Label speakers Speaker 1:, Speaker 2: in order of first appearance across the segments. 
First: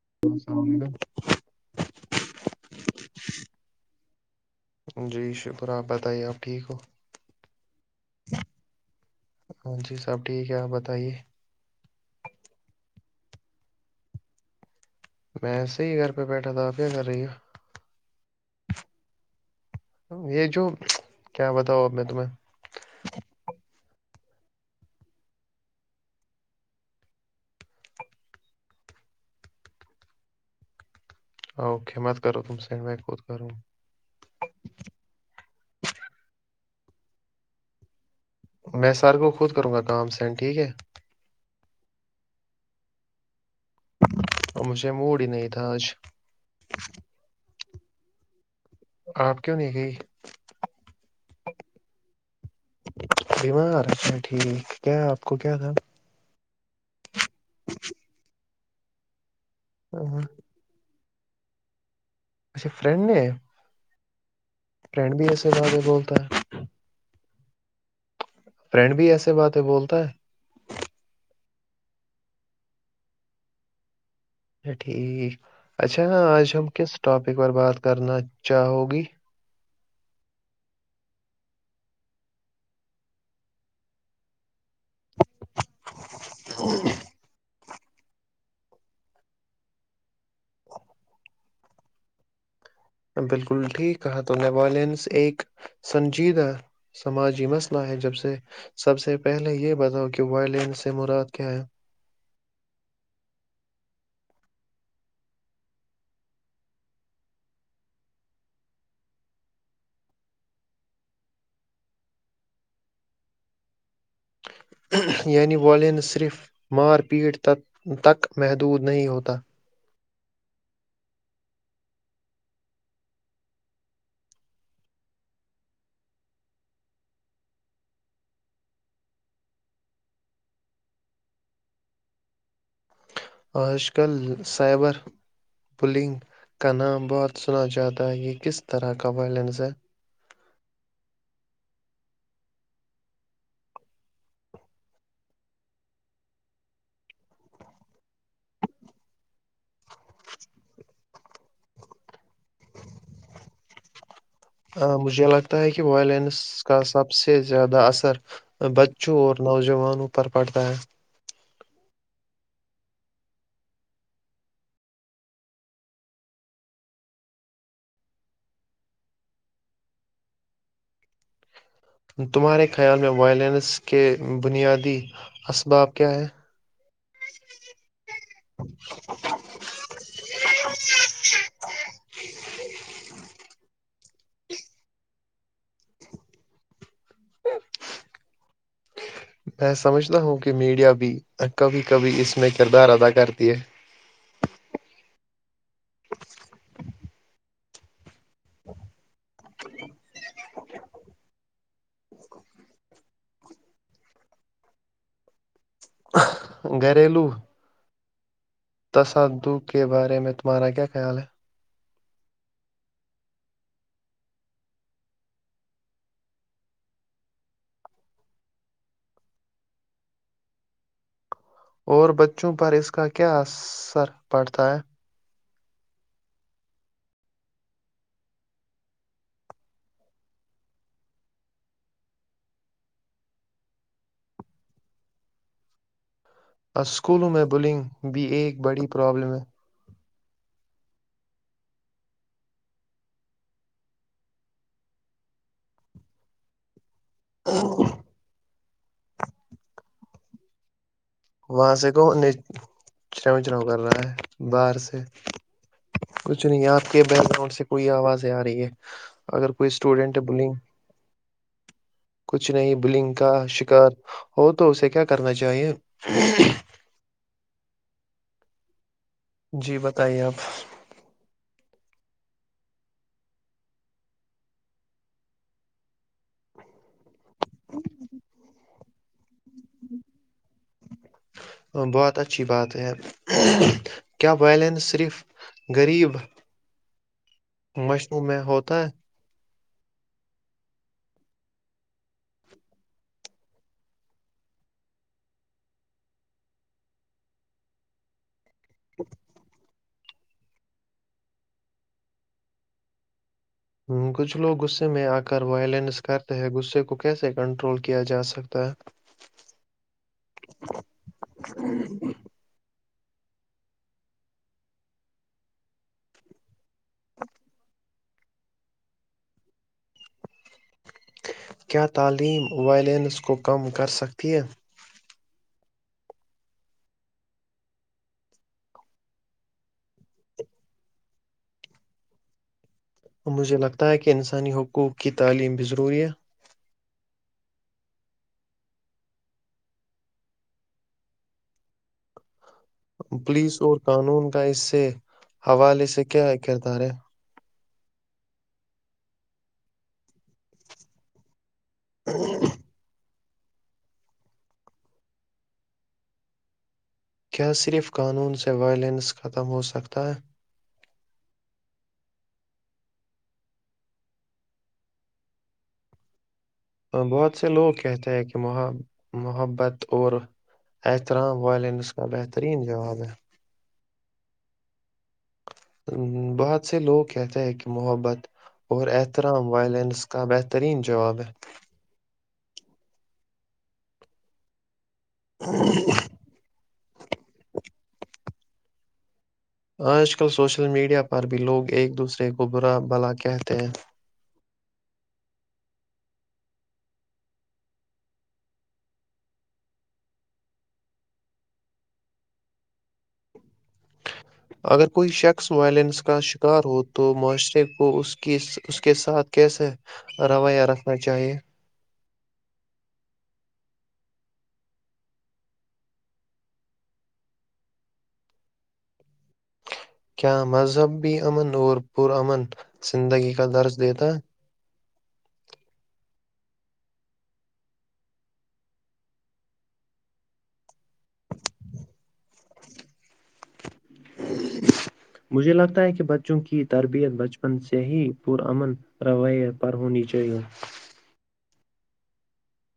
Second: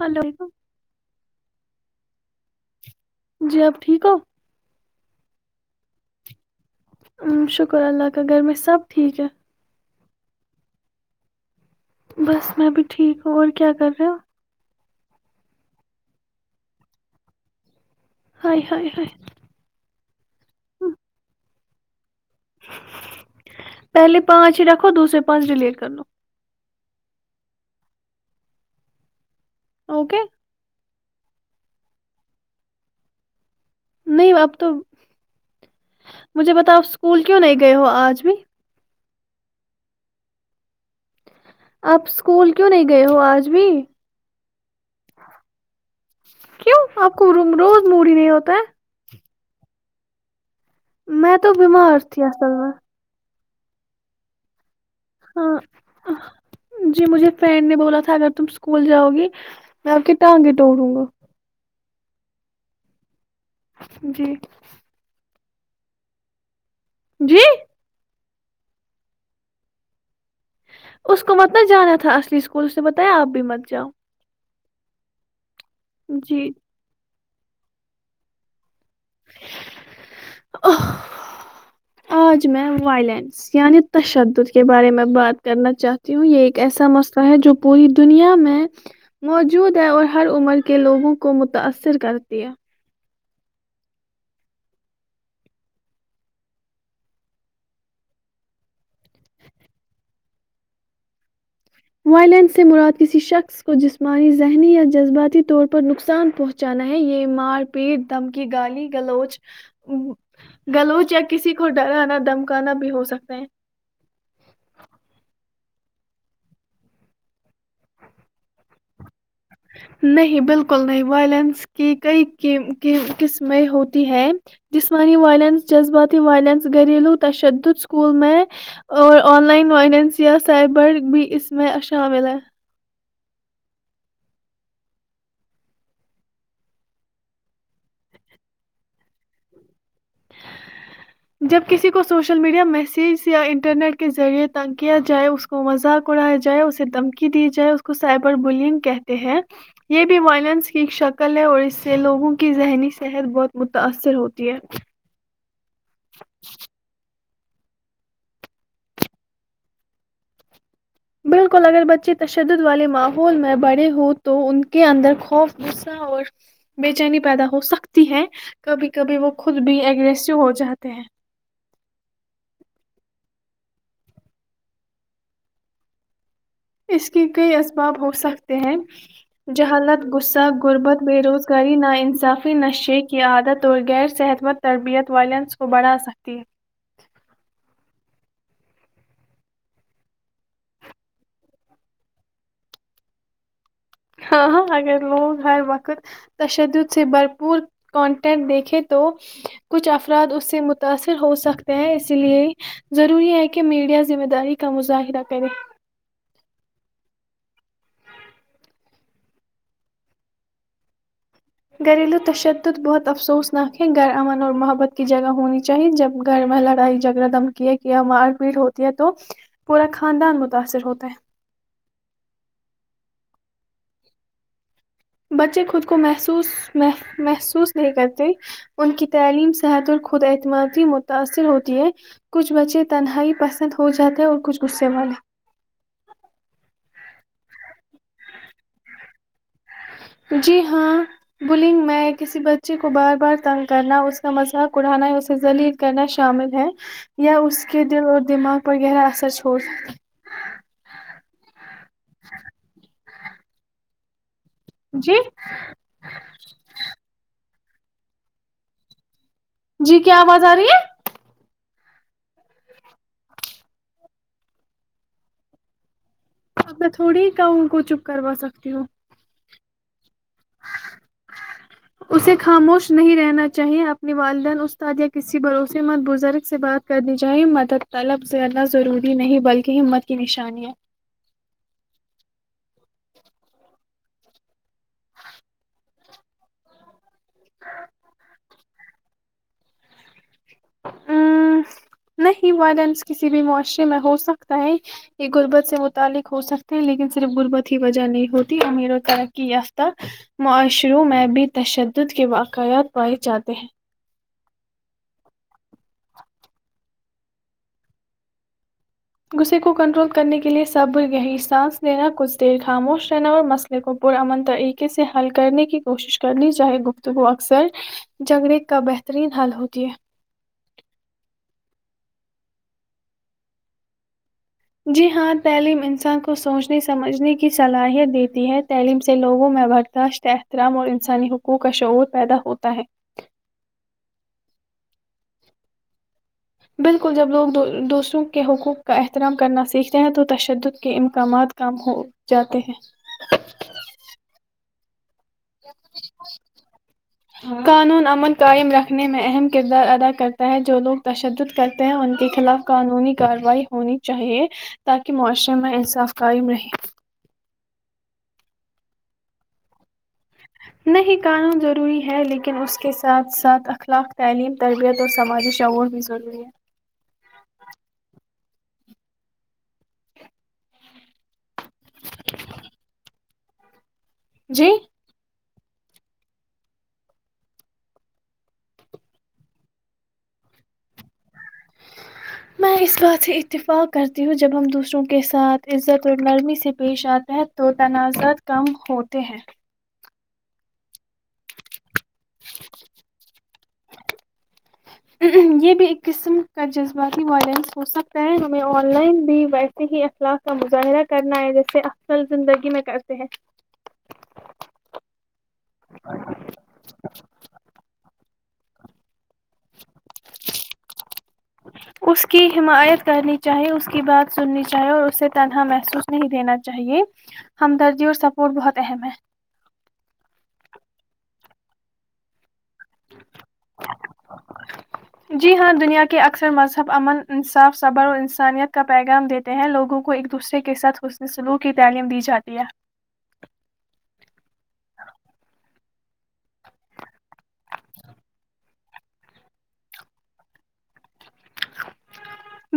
Speaker 1: hello
Speaker 2: تو سامنے کا
Speaker 1: جی آپ ٹھیک ہو
Speaker 2: جی شکرہ آپ بتائیے آپ ٹھیک ہو
Speaker 1: ہوں شکر اللہ ت گھر میں سب ٹھیک ہے
Speaker 2: ہاں جی سب ٹھیک ہے آپ بتائیے
Speaker 1: بس میں بھی ٹھیک ہوں اور کیا کر رہےا
Speaker 2: میں صح ہی گھر پہ بیٹھا تھا آپ کیا کر رہی ہو
Speaker 1: [unintelligible]
Speaker 2: یہ جو
Speaker 1: ام،
Speaker 2: کیا بتاؤ اب میں تمہیں
Speaker 1: پہلے پانچ ہی رکھو دوسرے پانچ ڈیلیٹ کر لو اوکے
Speaker 2: ا کے مت کرو تم سینڈ بک خود کر
Speaker 1: نہیں اب تو مجھے بتاؤ اسکول کیوں نہیں گئے ہو آج بھی
Speaker 2: میں سر کو خود کروں گا کام سینڈ ٹھیک ہے
Speaker 1: آپ اسکول کیوں نہیں گئے ہو آج بھی
Speaker 2: اور مجھے موڑ ہی نہیں تھا آج
Speaker 1: موڑی نہیں ہوتا ہے
Speaker 2: آپ کیوں نہیں گئی
Speaker 1: میں تو بیمار تھی ا سلا
Speaker 2: بیمارھا ٹھیک کیا آپ کو کیا
Speaker 1: ہاں
Speaker 2: تھا
Speaker 1: جی مجھے فرینڈ نے بولا تھا اگر تم اسکول جاؤ گی میں آپ کے
Speaker 2: ہاں،
Speaker 1: ٹانگ توٹڑوں گا
Speaker 2: اچھا فرینڈ نے
Speaker 1: جی
Speaker 2: زدہ بولتا ہے
Speaker 1: جی
Speaker 2: فرینڈ بھی ایسے بات ہے بولتا ہے
Speaker 1: اس کو مت نہ جانا تھا اصلی اسکول اس نے بتایا آپ بھی مت جاؤ
Speaker 2: اچھا ٹھیک اچھا آج
Speaker 1: جی
Speaker 2: ہم کس ٹاپک پر بات کرنا چاہو گی
Speaker 1: آج میں وائلینس یعنی تشدد کے بارے میں بات کرنا چاہتی ہوں یہ ایک ایسا مسئلہ ہے جو پوری دنیا میں موجود ہے اور ہر عمر کے لوگوں کو متاثر کرتی ہے
Speaker 2: بالکل ٹھیک کہا تو نے وائلینس ایک سنجیدہ سماجی مسئلہ ہے جب سے سب سے پہلے یہ بتاؤ کہ وائلینس سے مراد کیا ہے
Speaker 1: ولین سے مراد کسی شخص کو جسمانی ذہنی یا جذباتی طور پر نقصان پہنچانا ہے یہ مار پیٹ دھمکی گالی گلوچ یا کسی کو ڈرانا دمکانا بھی ہو سکتا ہے
Speaker 2: یعنی والین صرف مار پیٹ ت تک محدود نہیں ہوتا
Speaker 1: نہیں بالکل نہیں وائلنس کی کئی قسمیں ہوتی ہے جسمانی وائلنس جذباتی وائلنس گھریلو تشدد اسکول میں اور آن لائن وائلنس یا سائبر بھی اس میں شامل ہے
Speaker 2: آج کل سائبر بلنگ کا نام بہت سنا جاتا ہے یہ کس طرح کا وائلنس ہے
Speaker 1: جب کسی کو سوشل میڈیا میسیج یا انٹرنیٹ کے ذریعے تنگ کیا جائے اس کو مذاق اڑایا جائے اسے دھمکی دی جائے اس کو سائبر بلینگ کہتے ہیں یہ بھی وائلینس کی شک قلعے اور اس سے لوگوں کی ذہنی صحت بہت متاأثر ہوتی ہے
Speaker 2: ہاں مجھے لگ یہ کہ وائلینس کا سب سے زیادہ اثر بچوں اور نوجوانوں پر پڑتا ہے
Speaker 1: ل کول اگر بچے تشدد والے ماحول میں بڑے ہووں تو ان کے اندر خوف غصہ اور بے چینی پیدا ہو سکتی ہے کبھی کبھی وہ خود بھی ایگریسو ہو جاتے ہیں
Speaker 2: تمہارے خیال میں وائلنس کے بنیادی اسباب کیا ہے
Speaker 1: اس کے کئی اسباب ہو سکتے ہیں جہالت غصہ غربت بے روزگاری نا انصافی نشے کی عادت اور غیر صحت مند تربیت والائلینس کو بڑھا سکتی ہے
Speaker 2: میں سمجھتا ہوں کہ میڈیا بھی کبھی کبھی اس میں کردار ادا کرتی ہے
Speaker 1: ہاں ہاں اگر لوگ ہر وقت تشدد سے بھرپور کنٹینٹ دیکھیں تو کچھ افراد اس سے متاثر ہو سکتے ہیں اسی لیے ضروری ہے کہ میڈیا ذمہ داری کا مظاہرہ کرے
Speaker 2: گھریلو تصد کے بارے میں تمہارا کیا خیال ہے
Speaker 1: گھریلو تشدد بہت افسوسنااکک ہے گھر امن اور محبت کی جگہ ہونی چاہیے جب گھر میں لڑائی جھگڑا دھمکیے یا مار پیٹ ہوتی ہے تو پورا خاندان متاثر ہوتا ہے
Speaker 2: اور بچوں پر اس کا کیا اثر پڑتا ہے
Speaker 1: بچے خود کو محسوس محسوس نہیں کرتی ان کی تعلیم صحت اور خود اعتمادی متاثر ہوتی ہے کچھ بچے تنہائی پسند ہو جاتا ہے اور کچھ غصے والے
Speaker 2: اسکولوں میں بلنگ بھی ایک بڑی پرابلم ہے
Speaker 1: جی ہاں بلنگ میں کسی بچے کو بار بار تنگ کرنا اس کا مذاق اڑانا یا اسے لیل کرنا شامل ہے یا اس کے دل اور دماغ پر گرا اثر چھوڑ سک
Speaker 2: وہاں سے کون نے چرو چرو کر رہا ہے باہر سے
Speaker 1: جی
Speaker 2: کچھ نہیں ہے آپ کے بیک گراؤنڈ سے کوئی آواز آ رہی ہے اگر کوئی
Speaker 1: جی
Speaker 2: اسٹوڈینٹ
Speaker 1: کیا آواز
Speaker 2: بلیں
Speaker 1: آ رہی ہے
Speaker 2: کچھ نہیں بلنگ کا شکار ہو تو اسے کیا کرنا چاہیئے
Speaker 1: انا تھوڑی [unintelligible] کاوں کو چپ کروا سکتی ہوں
Speaker 2: جی بتائیے آپ
Speaker 1: اسے خاموش نہیں رہنا چاہیے اپنی والدین استاد یا کسی بھروسے مت بزرگ سے بات کرنی چاہی مدد طلب زدنا ضروری نہیں بلکہ ہمت کی نش
Speaker 2: بہت اچھی بات ہے کیا بیلنس صرف غریب مشنوع میں ہوتا
Speaker 1: نہیں والدنس کسی بھی معاشرے میں ہو سکتا ہے یہ غربت سے متعلق ہو سکتے ہیں لیکن صرف غربت ہی وجہ نہیں ہوتی میرو ترقی تک معاشروں میں بھی تشدد کے واقعات پائے جاتے ہیں
Speaker 2: کچھ لوگ غصے میں آکر وائلنس کرتے ہیں غصے کو کیسے کنٹرول کیا جاسکتا ہے
Speaker 1: غصے کو کنٹرول کرنے کے لئے صبر یہی سانس لینا کچھ دیر خاموش نور مسلے کو پرامن طریقے سے حل کرنے کی کوشش کرنی چاہے گفتگو اکثر جنگڑ کا بہترین حل ہوتی ہے
Speaker 2: کیا تعلیم وائلینس کو کم کر سکتی ہے
Speaker 1: جی ہاں تعلیم انسان کو سوچنے سمجھنے کی صلاحیت دیتی ہے تعلیم سے لوگوں میں برداشت احترام اور انسانی حقوق کا شعور پیدا ہوتا ہے
Speaker 2: مجھے لگتا ہے کہ انسانی حقوق کی تعلیم بھی ضروری ہے
Speaker 1: بالکل جب لوگ دوسروں کے حقوق کا احترام کرنا سیکھتے ہیں تو تشدد کے امکامات کم ہوں
Speaker 2: پولیس اور قانون کا اس سے حوالی سے کے ہکرتار
Speaker 1: قانون امن قائم رکھنے میں اہم کردار ادا کرتا ہے جو لوگ تشدد کرتے ہیں ان کے خلاف قانونی کارروائی ہونی چاہیے تاکہ معاشرے میں انصاف قائم رہے
Speaker 2: کیا صرف قانون سے وائلنس ختم ہو سکتا ہے
Speaker 1: نہیں قانون ضروری ہے لیکن اس کے ساتھ ساتھ اخلاق تعلیم تربیت اور سماجی شعور بھی ضروری ہے
Speaker 2: بہت سے لوگ کہتے ہیں کہ محبت اور ا احترام وائلینس کا بہترین جواب ہے
Speaker 1: جی
Speaker 2: بہت سے لوگ کہتے ہیں کہ محبت اور احترام وائلنس کا بہترین جواب ہے
Speaker 1: میں اس بات سے اتفاق کرتی ہوں جب ہم دوسروں کو کے ساتھ عزت اور نرمی سے پیش آتا ہے تو تنازعات کم ہوتے ہیں
Speaker 2: آج کل سوشل میڈیا پر بھی لوگ ایک دوسرے کو برا بھلا کہتے ہیں
Speaker 1: یہ بھی ایک قسم کا جذباتی وائلنس ہو سکتا ہے انیں آن لائن بھی ویسے ہی اخلاق کا مظاہرہ کرنا ہے جیسے اکصل زندگی میں کرتے ہیں
Speaker 2: اگر کوئی شخص وائلنس کا شکار ہو تو معاشرے کو اس کے اس کے ساتھ کیسے رویہ رکھنا چاہیے
Speaker 1: اس کی حمایت کرنی چاہیے اسس کی بات سننی چاہی اور اسے تنہا محسوس نہیں دینا چاہیے ہمدردی اور سپورٹ بہت اہم ہے
Speaker 2: کیا مذہبی امن اور پر امن زندگی کا درس دیتا ہے
Speaker 1: جی ہاں دنیا کے اکثر مذہب امن انصاف صبر اور انسانیت کا پیغام دیتے ہیں لوگوں کو ایک دوسرے کے ساتھ حسن سلوک کی تعلیم دی جاتی ہے
Speaker 2: مجھے لگتا ہے کہ بچوں کی تربیت بچپن سے ہی پرامن روایت پر ہونی چاہیے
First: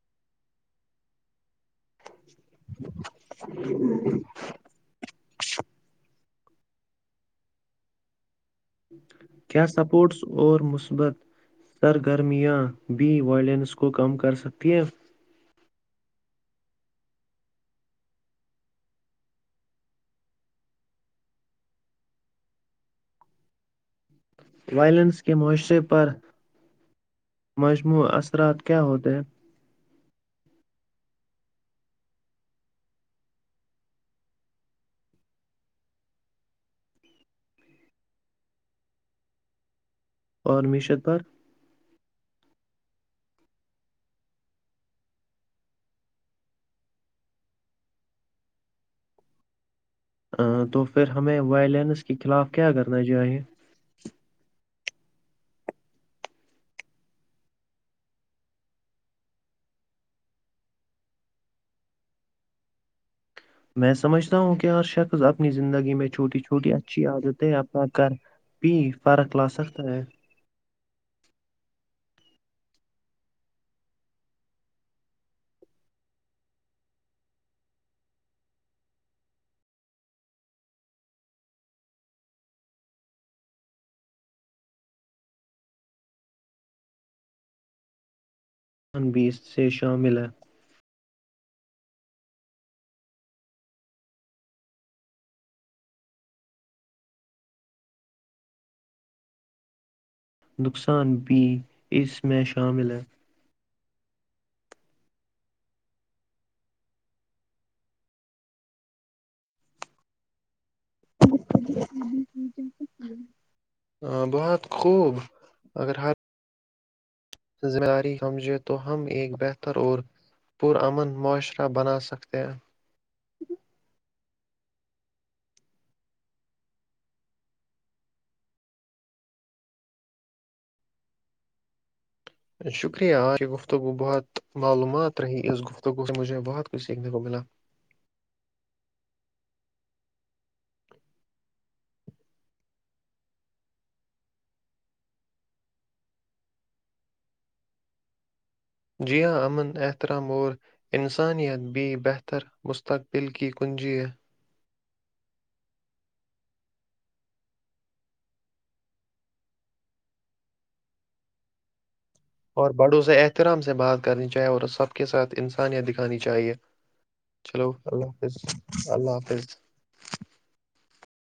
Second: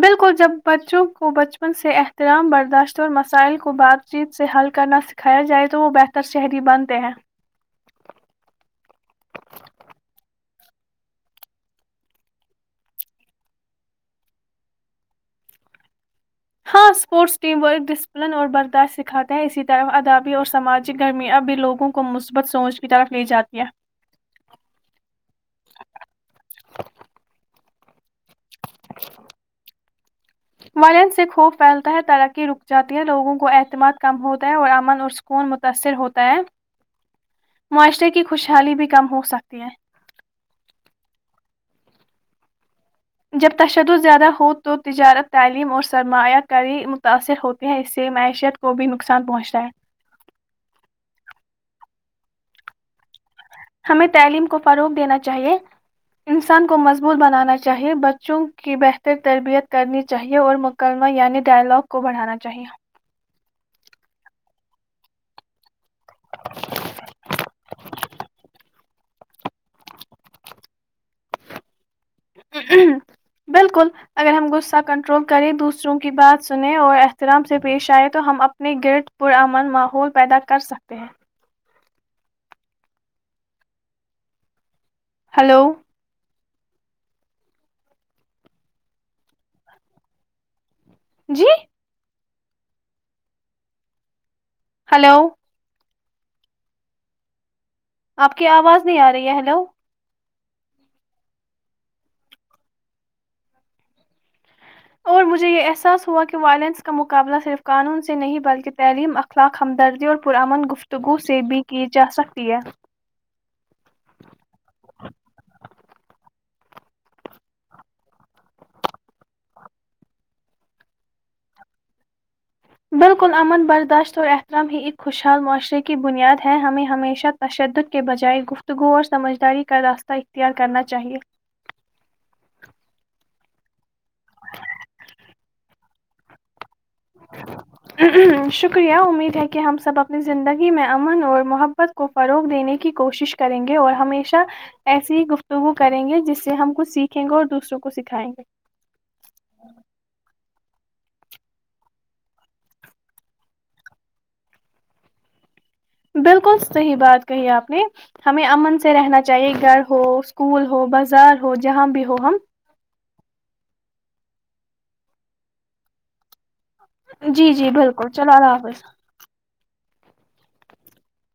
Speaker 1: بالکل جب بچوں کو بچپن سے اترام برداشت اور مسائل کو بات چیت سے حل کرنا سکھایا جائے تو وہ بہتر نہ شہری بنتے ہیں
Speaker 2: کیا سپورٹس اور مثبت سرگرمیاں بھی وائلنس کو کم کرسکتی ہیں
Speaker 1: ہاں اسپورٹس ٹیم ورک ڈسپلن اور برداشت سکھاتے ہیں اسی طرح ادبی اور سماجی گرمیاں بھی لوگوں کو مثبت سوچ کی طرف لی جاتی ہیں
Speaker 2: وائلنس کے معاشرے پر مجموع اثرات کیا ہوتے ہیں
Speaker 1: فلن سے خوف پھیلتا ہے ترقی رک جاتی ہے لوگوں کو اعتماد کم ہوتا ہے اور امن اور سکون متاثر ہوتا ہے معاشرے کی خوشحالی بھی کم ہو سکتی ہے
Speaker 2: اور معیشت پر
Speaker 1: جب تشدد زیادہ ہو تو تجارت تعلیم اور سرمایہ کاری متاثر ہوتی ہے اس سے معیشت کو بھی نقصان پہنچتا ہے
Speaker 2: ہممم تو پھر ہمیں وائلینس کے خلاف کیا کرنا چاہیے
Speaker 1: ہمیں تعلیم کو فروغ دینا چاہیے انسان کو مضبوط بنانا چاہیے بچوں کی بہتر تربیت کرنی چاہیے اور مکمہ یعنی ڈائلاگ کو بڑھانا چاہیے
Speaker 2: میں سمجھتا ہوں کہ ہر شخص اپنی زندگی میں چھوٹی چھوٹی اچھی عادت ہے اپنا کر پی فرق لا سکتا ہے
Speaker 1: بالکل اگر ہم غصہ کنٹرول کریں دوسروں کی بات سنیں اور احترام سے پیش آئےیں تو ہم اپنے گرد پرامن ماحول پیدا کرسکتے ہیں ہلو
Speaker 2: ان بھی سے شامل ہے
Speaker 1: جی ہیلو آپ کی آواز نہیں آ رہی ہے ہلو
Speaker 2: نقصان بھی اس میں شامل ہے
Speaker 1: اور مجھے یہ احساس ہوا کہ وائلینس کا مقابلہ صرف قانون سے نہیں بلکہ تعلیم اخلاق ہمدردی اور پر اامن گفتگوس
Speaker 2: ہاں بہت خوب اگر ہر ذمہ داری سمجھے تو ہم ایک بہتر اور پرامن معاشرہ بنا سکتے ہیں
Speaker 1: بالکل امن برداشت اور احترام ہی ایک خوشحال معاشرے کی بنیاد ہے ہمیں ہمیشہ تشدد کے بجائے گفتگو اور سمجھداری کا راستہ اختیار کرنا چاہیئے
Speaker 2: شکریہ یہ گفتگو بہت معلومات رہی اس گفتگو سے مجھے بہت کچھ سیکھنے کو ملا
Speaker 1: شکریہ امید ہے کہ کہ ہم سب اپنی زندگی میں امن اور محبت کو فروغ دینے کی کوشش کریں گے اور ہمیشہ ایسی ہی گفتگو کریں گے جس سے ہم کچھ سیکھیں گے اور دوسروں کو سکھائیں گے
Speaker 2: جی ہاں امن احترام اور انسانیت بھی بہتر مستقبل کی کنجیہ
Speaker 1: بالکل صحیح بات کہی آپ نے ہمیں امن سے رہنا چاہیے گھر ہو اسکول ہو بازار ہو جہاں بھی ہو ہم
Speaker 2: اور بڑو سے احترام سے بات کرنی چاہے اور سب کے ساتھ انسانیت دکھانی چاہیے
Speaker 1: جی جی
Speaker 2: چلو اللہ
Speaker 1: بالکل چلو
Speaker 2: حافظ اللہ حافظ